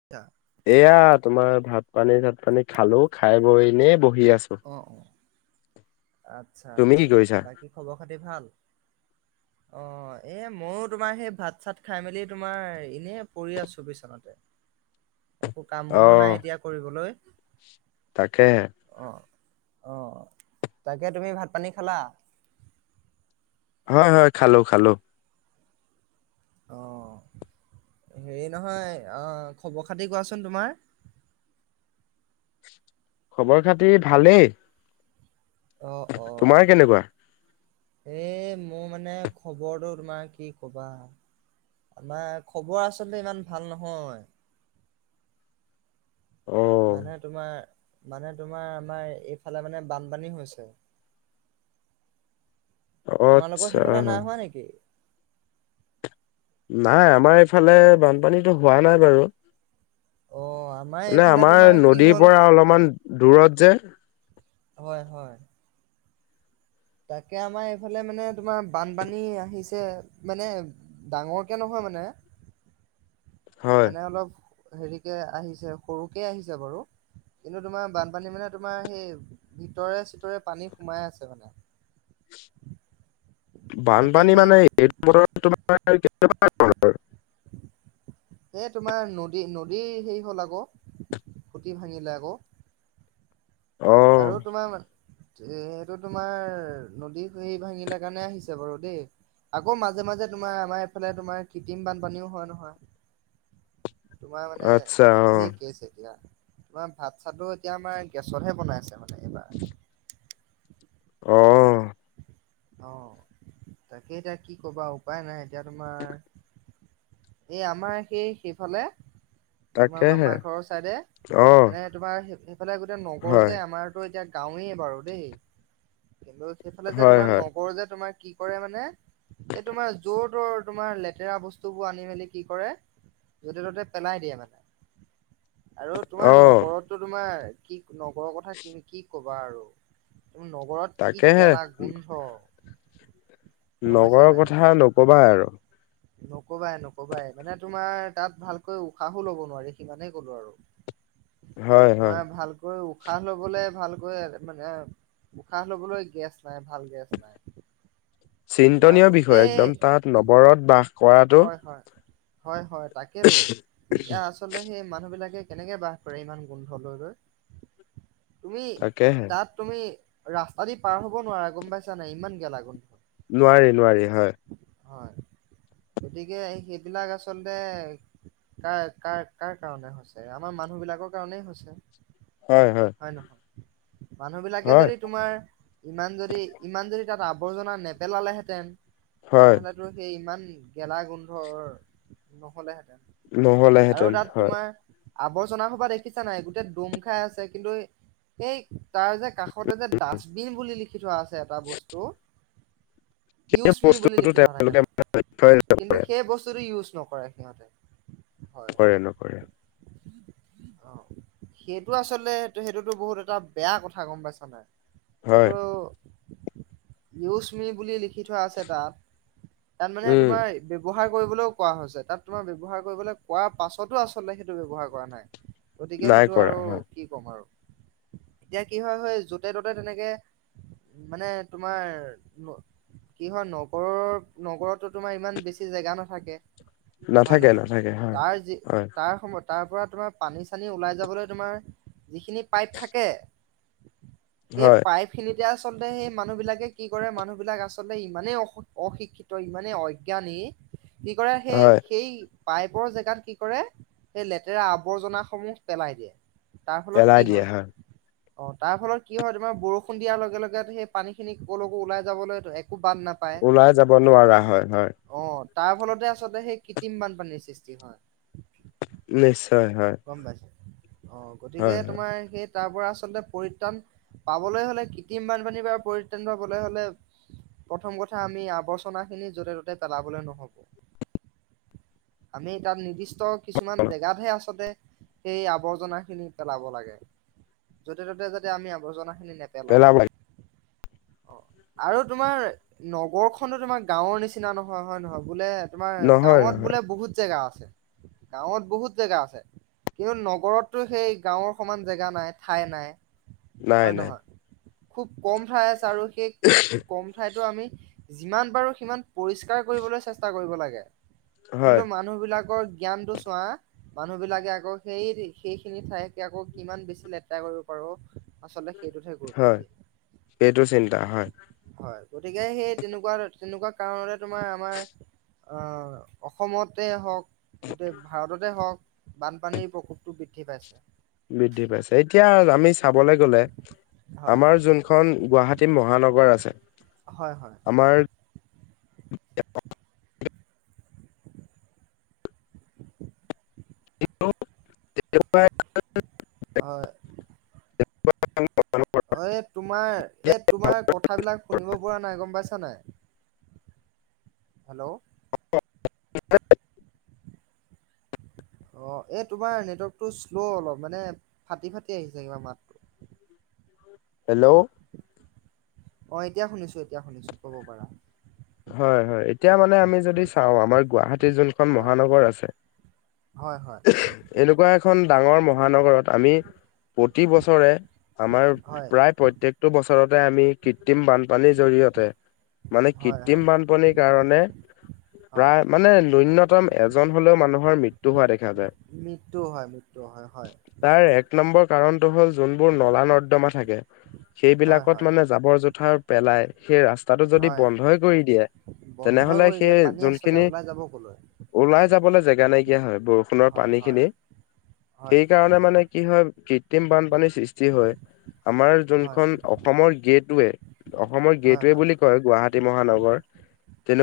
[unintelligible] এয়া তোমাৰ ভাত পানী চাত পানী খালো খাই বৈ এনেই বহি আছো। অ অ আচ্ছা তুমি কি আচ্ছা। কৰিছা? বাকী খবৰ খাতি ভাল? [unintelligible] অ এ ময়ো তোমাৰ সেই ভাত চাত খাই মেলি তোমাৰ এনেই পৰি আছো বিচনাতে। একো কাম বনো নাই এতিয়া কৰিবলৈ তাকে অ অ তাকে তুমি ভাত পানী খালা? হয় হয় খালো খালো। অ হেৰি নহয় খবৰ খাতি কোৱাচোন তোমাৰ খবৰ খাতি ভালেই অঁ তোমাৰ কেনেকুৱা? অঁ এ মোৰ মানে খবৰটো তোমাৰ কি কবা আমাৰ খবৰ আচলতে ইমান ভাল নহয়। অ' মানে তোমাৰ মানে তোমাৰ আমাৰ এইফালে মানে বানপানী হৈছে। তোমালোকৰ আচ্ছা সেইফালে নাই হোৱা নেকি? নাই আমাৰ এইফালে বানপানীতো হোৱা নাই বাৰু। অ আম মানে আমাৰ নদীৰ পৰা অলপমান দূৰত যে। হয় হয়। তাকে আমাৰ এইফালে মানে তোমাৰ বানপানী আহিছে মানে ডাঙৰকে নহয় মানে, হয় মানে অলপ হেৰিকে আহিছে সৰুকে আহিছে বাৰু। কিন্তু তোমাৰ বানপানী মানে তোমাৰ সেই ভিতৰে- চিতৰে পানী সোমাই আছে মানে। তাকে বানপানী সেই মানে এইটো বতৰত তোমাৰ কেতিয়াবা এই তোমাৰ নদী নদী হেৰি হ'ল আকৌ খুটি ভাঙিলে আকৌ। অ আৰু তোমাৰ এ সেইটো তোমাৰ নদী সেৰি ভাঙিলা কাৰণে আহিছে বাৰু দেই। আকৌ মাজে মাজে তোমাৰ আমাৰ এইফালে তোমাৰ কৃত্ৰিম বানপানীও হয় নহয়। তোমাৰ মানে আচ্ছা অ' ঢেৰ কছে এতিয়া তোমাৰ ভাত চাত এতিয়া আমাৰ গেছতহে বনাই আছে মানে। এইবাৰ অ অ তাকে এতিয়া কি ক'বা উপায় নাই এতিয়া তোমাৰ এই আমাৰ সেই সেইফালে তোমাৰ তাকেহে মামাৰ ঘৰৰ ছাইডে অ' মানে তোমাৰ সেইফালে গোটেই নগৰ হয় যে আমাৰতো এতিয়া গাঁৱেই বাৰু দেই কিন্তু সেইফালে যে হয় তোমাৰ হয় নগৰ যে তোমাৰ কি কৰে মানে এই তোমাৰ যৰ- তৰ তোমাৰ লেতেৰা বস্তুবোৰ আনি মেলি কি কৰে য'তে ত'তে পেলাই দিয়ে মানে আৰু তোমাৰ অ' নগৰত তোমাৰ কি নগৰৰ কথা কি কি ক'বা আৰু তুমি নগৰত তাকে হে। অ। নগৰৰ কথা নকবা আৰু। নকবাই নকবাই মানে তোমাৰ তাত ভালকৈ উশাহো ল'ব নোৱাৰি সিমানে গলো আৰু। হয় হয় তোমাৰ ভাল উশাহ ল'বলৈ ভালকৈ মানে উশাহ ল'বলৈ গেছ নাই ভাল গেছ নাই। তোমাৰ চিন্তনীয় বিষয় গোটেই একদম তাত নৱৰত বাস কৰাটো হয় হয় হয় হয় তাকেইতো এয়া আ আচলতে সেই মানুহ বিলাকে কেনেকে বাস কৰে ইমান গোন্ধ লৈ লৈ? তুমি তাকেহে তাত তুমি ৰাস্তা দি পাৰ হ'ব নোৱাৰা গম পাইছা নাই ইমান গেলা গন্ধ। নোৱাৰি নোৱাৰি হয়। হয়। গতিকে সেইবিলাক আচলতে কাৰ কাৰ কাৰ কাৰণে হৈছে আমাৰ মানুহবিলাকৰ কাৰণেই হৈছে। হয় হয়। হয় নহয় মানুহ বিলাকে হয় যদি তোমাৰ ইমান যদি ইমান যদি তাত আৱৰ্জনা নেপেলালেহেঁতেন তেনে হয় কিন্তু সেই ইমান গেলা গোন্ধৰ নহ'লেহেঁতেন। আৰু নহ'লেহেঁতেন তাত হয় তোমাৰ আৱৰ্জনা সোপা দেখিছা নাই গোটেই দম খাই আছে কিন্তু এই তাৰ যে কাষতে যে ডাষ্টবিন বুলি লিখি থোৱা আছে এটা বস্তু সেই ইউজ মি বুলি বস্তুটো লিখি থোৱা থাকে তেওঁলোকে তাত লক্ষ্যই কিন্তু নকৰে সেই বস্তুটো ইউজ নকৰে সিহঁতে হয় কৰে হয়। নকৰে উ। অ' সেইটো আচলতে সেইটোতো বহুত এটা বেয়া কথা গ'ম পাইছ নাই। সেইটো হয় ইউজ মি বুলি লিখি থোৱা আছে তাত। তাত মানে উম তোমাৰ ব্যৱহাৰ কৰিবলৈও কোৱা হৈছে, তাত তোমাৰ ব্যৱহাৰ কৰিবলৈ কোৱা পাছতো আচলতে সেইটো ব ব্যয়ৱহাৰ কৰা নাই। গতিকে নাই সেইটো কৰা আৰু হয় কি? ক'ম আৰু, এতিয়া কি হয় হয় য'তে ত'তে তেনেকে মানে তোমাৰ কি হয় নগৰৰ নগৰত তো তোমাৰ ইমান বেছি জেগা নাথাকে হয় নাথাকে নাথাকে হয় নহয়। হয় তাৰ সময় তাৰ পৰা তোমাৰ পানী -চানী ওলাই যাবলৈ তোমাৰ যিখিনি পাইপ থাকে এই হয় পাইপ খিনিতে আচলতে সেই মানুহ বিলাকে কি কৰে, মানুহ বিলাক আচলতে ইমানেই অ অশিক্ষিত ইমানেই অজ্ঞানী কি কৰে সেই হয় সেই পাইপৰ জেগাত কি কৰে সেই লেতেৰা আৱৰ্জনাস সমূহ পেলাই দিয়ে। তাৰ ফলত পেলাই কি দিয়ে হয় অ' তাৰ ফলত কি হয় তোমাৰ বৰষুণ দিয়াৰ লগে লগে সেই পানী খিনি কলৈকো ওলাই যাবলৈ একো বাট নাপায়। ওলাই যাব নোৱাৰা হয় হয় অ' তাৰ ফলতে আচলতে সেই কৃত্ৰিম বানপানীৰ সৃষ্টি হয়। নিশ্চয় হয়। গ'ম পাইছা অ হয় গতিকে হয় তোমাৰ সেই তাৰ পৰা আচলতে পৰিত্ৰাণ পাবলৈ হ'লে কৃত্ৰিম বানপানীৰ পৰা পৰিত্ৰাণ পাবলৈ হ'লে প্ৰথম কথা আমি আৱৰ্জনাখিনি য'তে ত'তে পেলাবলৈ নহ'ব আমি তাত নিৰ্দিষ্ট কিছুমান জেগাতহে আচলতে সেই আৱৰ্জনা খিনি পেলাব লাগে য'তে ত'তে যাতে আমি আৱৰ্জনা খিনি নে পেলাব লাগে নেপেলাওঁ। অ' আৰু তোমাৰ নগৰখনো তোমাৰ গাঁৱৰ নিচিনা নহয় হয় নহয় বোলে তোমাৰ নহয় গাঁৱত নহয় বোলে বহুত জেগা আছে গাঁৱত বহুত জেগা আছে। কিন্তু নগৰততো সেই গাঁৱৰ সমান জেগা নাই ঠাই নাই নাই হয় নাই নহয়। খুব ক'ম ঠাই আছে আৰু সেই খুব ক'ম ঠাইটো আমি যিমান পাৰো সিমান পৰিষ্কাৰ কৰিবলৈ চেষ্টা কৰিব লাগে হয় কিন্তু মা মানুহ বিলাকৰ জ্ঞানটো চোৱা, মানুহ বিলাকে আকৌ সেই সেইখিনি ঠাইকে আকৌ কিমান বেছি লেতেৰা কৰিব পাৰো আচলতে সেইটোতহে গুৰুত্ব হয় দিয়ে সেইটো চিন্তা হয়। হয় গতিকে সেই তেনেকুৱা তেনেকুৱা কাৰণতে তোমাৰ আমাৰ অ অসমতে হওঁক গোটেই ভাৰততে হওঁক পানীৰ প্ৰকোপটো বৃদ্ধি পাইছে। বৃদ্ধি পাইছে এতিয়া আমি চাবলৈ গ'লে, হয় আমাৰ হয় যোনখন গুৱাহাটী মহানগৰ আছে হয় হয়। আমাৰ কিন্তু কেতিয়াবা হয়। অ এই তোমাৰ এই তোমাৰ কথাবিলাক শুনিব পৰা নাই গ'ম পাইছা নাই হেল্ল' [unintelligible] অ' এই তোমাৰ নেটৱৰ্কটো শ্ল' অলপ মানে ফাটি ফাটি আহিছে কিবা মাত। হেল্ল' অ'এতিয়া শুনিছো এতিয়া শুনিছো ক'ব পাৰা। হয় হয় এতিয়া মানে আমি যদি চাওঁ, আমাৰ গুৱাহাটীৰ যোন খন হয় মহানগৰ আছে হয় হয় এনেকুৱা এখন ডাঙৰ মহানগৰত আমি প্ৰতি বছৰে আমাৰ হয় প্ৰায় প্ৰত্যেকটো বছৰতে আমি কৃত্ৰিম বানপানীৰ জৰিয়তে মানে হয় কৃত্ৰিম হয় বানপনীৰ কাৰণে হয় প্ৰায় মানে নুন্যতম এজন হ'লেও মানুহৰ মৃত্যু হোৱা দেখা যায়। মৃত্যু হয়, মৃত্যু হয় হয় তাৰ এক নম্বৰ কাৰণটো হ'ল যোনবোৰ নলা নৰ্দমা থাকে। হয় সেইবিলাকত হয় মানে জাবৰ জোথাৰ পেলাই সেই ৰাস্তাটো যদি হয় বন্ধই কৰি দিয়ে বন্ধই তেনেহ'লে কৰি সেই দিয়ে পানী আচলতে যোনখিনি ওলাই যাব কলৈ ওলাই যাবলৈ জেগা নাইকিয়া হয়, বৰষুণৰ হয় পানী হয় খিনি। হয় সেই হয় কাৰণে মানে কি হয় কৃত্ৰিম বানপানীৰ সৃষ্টি হয় আমাৰ হয় জোনখন অ অসমৰ গেটৱে, অসমৰ হয় গেটৱে হয় বুলি কয় গুৱাহাটী মহানগৰ।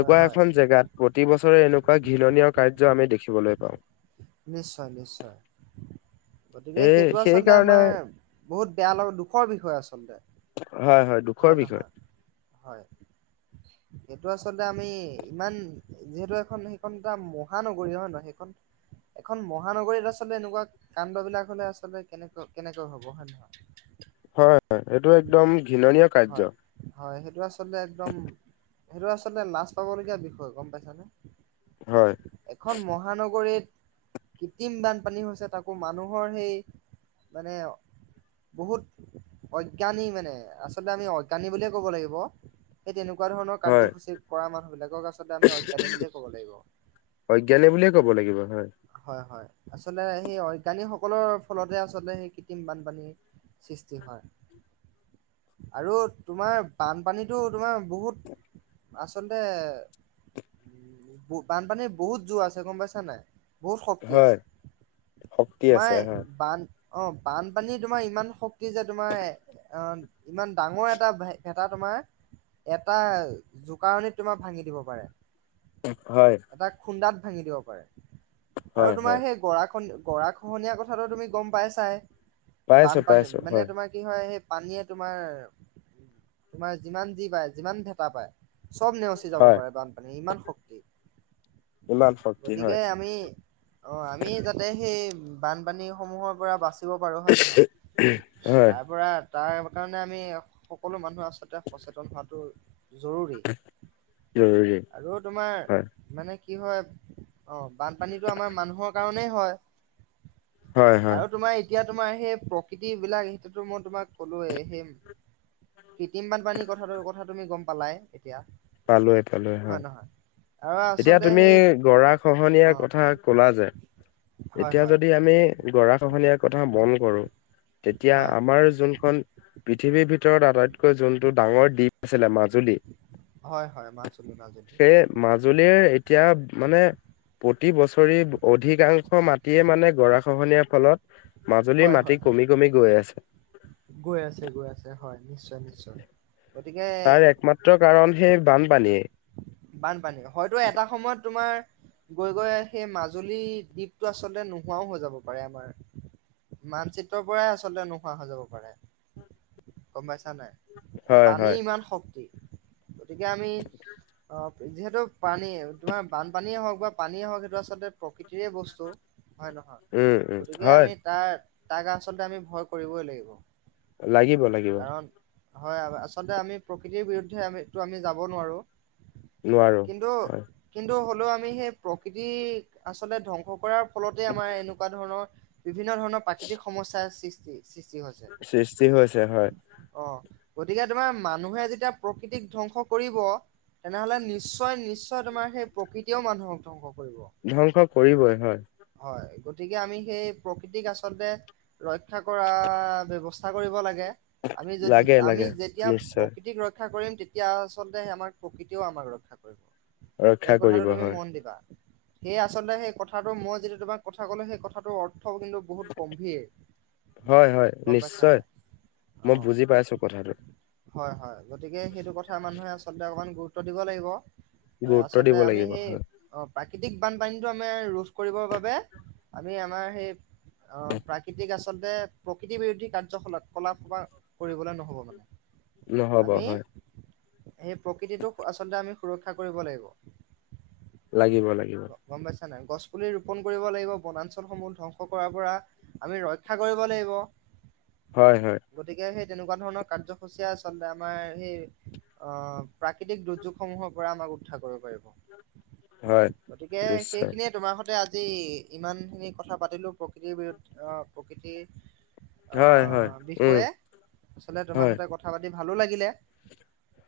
হয় হয় এখন জেগাত প্ৰতি বছৰে এনেকুৱা ঘৃণনীয় কাৰ্য আমি দেখিবলৈ পাওঁ। নিশ্চয় নিশ্চয়। গতিকে এই সেইটো সেই আচলতে কাৰণে আমাৰ বহুত বেয়া লগা দুখৰ বিষয় আচলতে। হয় হয়। দুখৰ হয় বিষয় নহয় হয়। সেইটো আচলতে আমি ইমান যিহেতু এখন সেইখন এটা মহানগৰী হয় নহয়? সেইখন- এখন মহানগৰীত আচলতে এনেকুৱা কাণ্ড বিলাক হলে আচলতে কেনেকৈ কেনেকৈ হব হয় নহয়? হয় হয় এইটো একদম ঘৃণনীয়- কাৰ্য হয়। হয় সেইটো আচলতে একদম সেইটো আচলতে লাজ পাবলগীয়া বিষয়, গম পাইছানে? হয়। এখন মহানগৰীত- কৃত্ৰিম বানপানী হৈছে তাকো মানুহৰ সেই মানে- বহুত অজ্ঞানী মানে আচলতে আমি অজ্ঞানী বুলিয়েই ক'ব লাগিব। সেই তেনেকুৱা ধৰণৰ হয় কাৰ্যসূচী কৰা মানুহবিলাকক আচলতে আমি অজ্ঞানী বুলিয়ে ক'ব লাগিব। অজ্ঞানী বুলিয়েই ক'ব লাগিব, হয়। হয় হয়, আচলতে সেই অজ্ঞানীসকলৰ ফলতে আচলতে সেই কৃত্ৰিম বানপানী- সৃষ্টি হয়। আৰু তোমাৰ বানপানীটো তোমাৰ বহুত আচলতে- বানপানীৰ বহুত জোৰ আছে, গম পাইছা নাই? বহুত শক্তি হয়। আছে। শক্তি তোমাৰ আছে হয় বান- অ বানপানী তোমাৰ ইমান শক্তি যে তোমাৰ অ- ইমান ডাঙৰ এটা ভে ভেটা তোমাৰ- এটা জোকাৰণিত তোমাৰ ভাঙি দিব পাৰে। হয়। এটা খুন্দাত ভাঙি দিব পাৰে। আৰু হয় তোমাৰ হয় সেই গৰা গৰাক- খোহনীয়া কথাটো তুমি গম পাইছাই। পাইছো বানপানী পাইছো মানে হয় তোমাক- কি হয় সেই পানীয়ে তোমাৰ তোমাৰ যিমান যি পায় যিমান ভেতা পায়- সব নেওচি যাব হয় পাৰে বানপানীয়ে, ইমান শক্তি। ইমান শক্তি গতিকে হয় আমি- অ আমি যাতে সেই বানপানী সমূহৰ পৰা বাছি- থাকিব পাৰোঁ হয় নে নহয়? হয় তাৰ পৰা তাৰ- সেইকাৰণে আমি সকলো মানুহে আচলতে সচেতন হোৱাতো- জৰুৰী। জৰুৰী আৰু তোমাৰ হয় মানে- কি হয়? অঁ বানপানীটো আমাৰ মানুহৰ কাৰণেই হয়। হয় হয় আৰু তোমাৰ এতিয়া তোমাৰ সেই প্ৰকৃতি বিলাক সেইটোতো মই তোমাক ক'লোয়ে। সেই কৃত্ৰিম বানপানীৰ কথাটো কথা তুমি গম পালাই এতিয়া? পালোৱে পালোৱে হয়। আৰু এতিয়া আচলতে তুমি সেই অ গৰাখহনীয়াৰ কথা কলা যে, হয় এতিয়া হয় যদি আমি গৰাখহনীয়াৰ কথা মন কৰো- তেতিয়া হয় আমাৰ যোনখন- পৃথিৱীৰ ভিতৰত আটাইতকৈ যোনটো ডাঙৰ দ্বীপ আছিলে মাজুলী। হয় হয় মাজুলী মাজুলী। সেই মাজুলীৰ এতিয়া মানে- প্ৰতি বছৰে অধিকাংশ মাটিয়ে মানে গৰা খহনীয়াৰ ফলত, মাজুলীৰ হয় হয় মাটি কমি কমি গৈ আছে। গৈ আছে গৈ আছে হয়। নিশ্চয় নিশ্চয় গতিকে তাৰ একমাত্ৰ কাৰণ সেই বানপানীয়ে। বানপানী, হয়তো এটা সময়ত তোমাৰ, গৈ গৈ সেই মাজুলীৰ দ্বীপটো আচলতে নোহোৱাও হৈ যাব পাৰে আমাৰ। মানচিত্ৰৰ পৰাই আচলতে নোহোৱা হৈ যাব পাৰে। গম পাইছা নাই। হয় পানীৰ হয় ইমান শক্তি। গতিকে আমি, যিহেতু, পানী তোমাৰ বানপানীয়ে হওক বা পানীয়ে হওক সেইটো আচলতে প্ৰকৃতিৰেই বস্তু। হয় উম উম নহয়। গতিকে হয় আমি তাৰ তাক আচলতে আমি ভয় কৰিবই লাগিব। লাগিব লাগিব। কাৰণ হয়, আচলতে আমি প্ৰকৃতিৰ বিৰুদ্ধে আমিটো আমি যাব নোৱাৰো। নোৱাৰো কিন্তু, হয় কিন্তু হ'লেও আমি সেই প্ৰকৃতি আচলতে ধ্বংস কৰাৰ, ফলতে আমাৰ এনেকুৱা ধৰণৰ বিভিন্ন ধৰণৰ প্ৰাকৃতিক সমস্যাৰ সৃষ্টি, সৃষ্টি হৈছে। সৃষ্টি হৈছে হয়। অ, গতিকে তোমাৰ মানুহে যেতিয়া প্ৰকৃতিক ধ্বংস কৰিব। তেনেহলে, নিশ্চয় নিশ্চয় তোমাৰ সেই প্ৰকৃতিয়ও মানুহক ধ্বংস কৰিব। ধ্বংস কৰিবই, হয়। হয়, গতিকে আমি সেই প্ৰকৃতিক আচলতে, ৰক্ষা কৰাৰ ব্যৱস্থা কৰিব লাগে। আমি যদি, লাগে আমি লাগে যেতিয়া নিশ্চয় প্ৰকৃতিক ৰক্ষা কৰিম তেতিয়া আচলতে আমাৰ, প্ৰকৃতিও আমাক ৰক্ষা কৰিব, ৰক্ষা এই কথাটো কৰিব তুমি হয় মন দিবা। সেই আচলতে সেই কথাটো মই যেতিয়া তোমাক কথা ক'লো, সেই কথাটো অৰ্থ কিন্তু, বহুত গম্ভীৰ। হয় হয় গম পাইছা নিশ্চয় নাই। মই অ', বুজি পাইছো কথাটো। হয় হয়, গতিকে সেইটো কথা মানুহে আচলতে অকমান গুৰুত্ব দিব লাগিব। অ গুৰুত্ব দিব আচলতে আমি লাগিব সেই, হয় অঁ, প্ৰাকৃতিক বানপানীটো আমি ৰোধ কৰিবৰ বাবে আমি আমাৰ সেই, অ প্ৰাকৃতিক আচলতে প্ৰকৃতি বিৰোধী কাৰ্যকলত কলা, [unintelligible] সেই কৰিবলে নহ'ব মানে। নহ'ব আমি হয়। সেই প্ৰকৃতিটোক, আচলতে আমি সুৰক্ষা কৰিব লাগিব। লাগিব লাগিব। গম পাইছা নাই, গছ পুলি ৰোপন কৰিব লাগিব। বনাঞ্চলসমূহ ধ্বংস কৰাৰ পৰা, আমি ৰক্ষা কৰিব লাগিব। হয় হয়। গতিকে সেই তেনেকুৱা ধৰণৰ কাৰ্যসূচীয়ে আচলতে আমাৰ সেই, অহ প্ৰাক প্ৰাকৃতিক দুৰ্যোগ সমূহৰ পৰা আমাক উধাৰ কৰিব পাৰিব। হয় গতিকে নিশ্চয় সেইখিয়ে তোমাৰ, তে আজি ইমান খিনি কথা পাতিলো প্ৰকৃতিৰ বিৰুদ্ধে, অহ প্ৰকৃতিৰ অ হয় হয় উম বিষয়ে, আচলতে তোমাৰ হয় সৈতে কথা পাতি ভালো লাগিলে।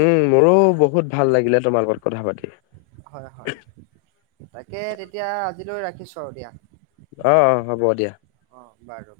উম মোৰো অ বহুত ভাল লাগিলে তোমাৰ লগত কথা পাতি। হয় হয়, তাকে তেতিয়া আজিলৈ ৰাখিছোঁ আৰু দিয়া। অ অ, হ'ব দিয়া। অঁ বাৰু।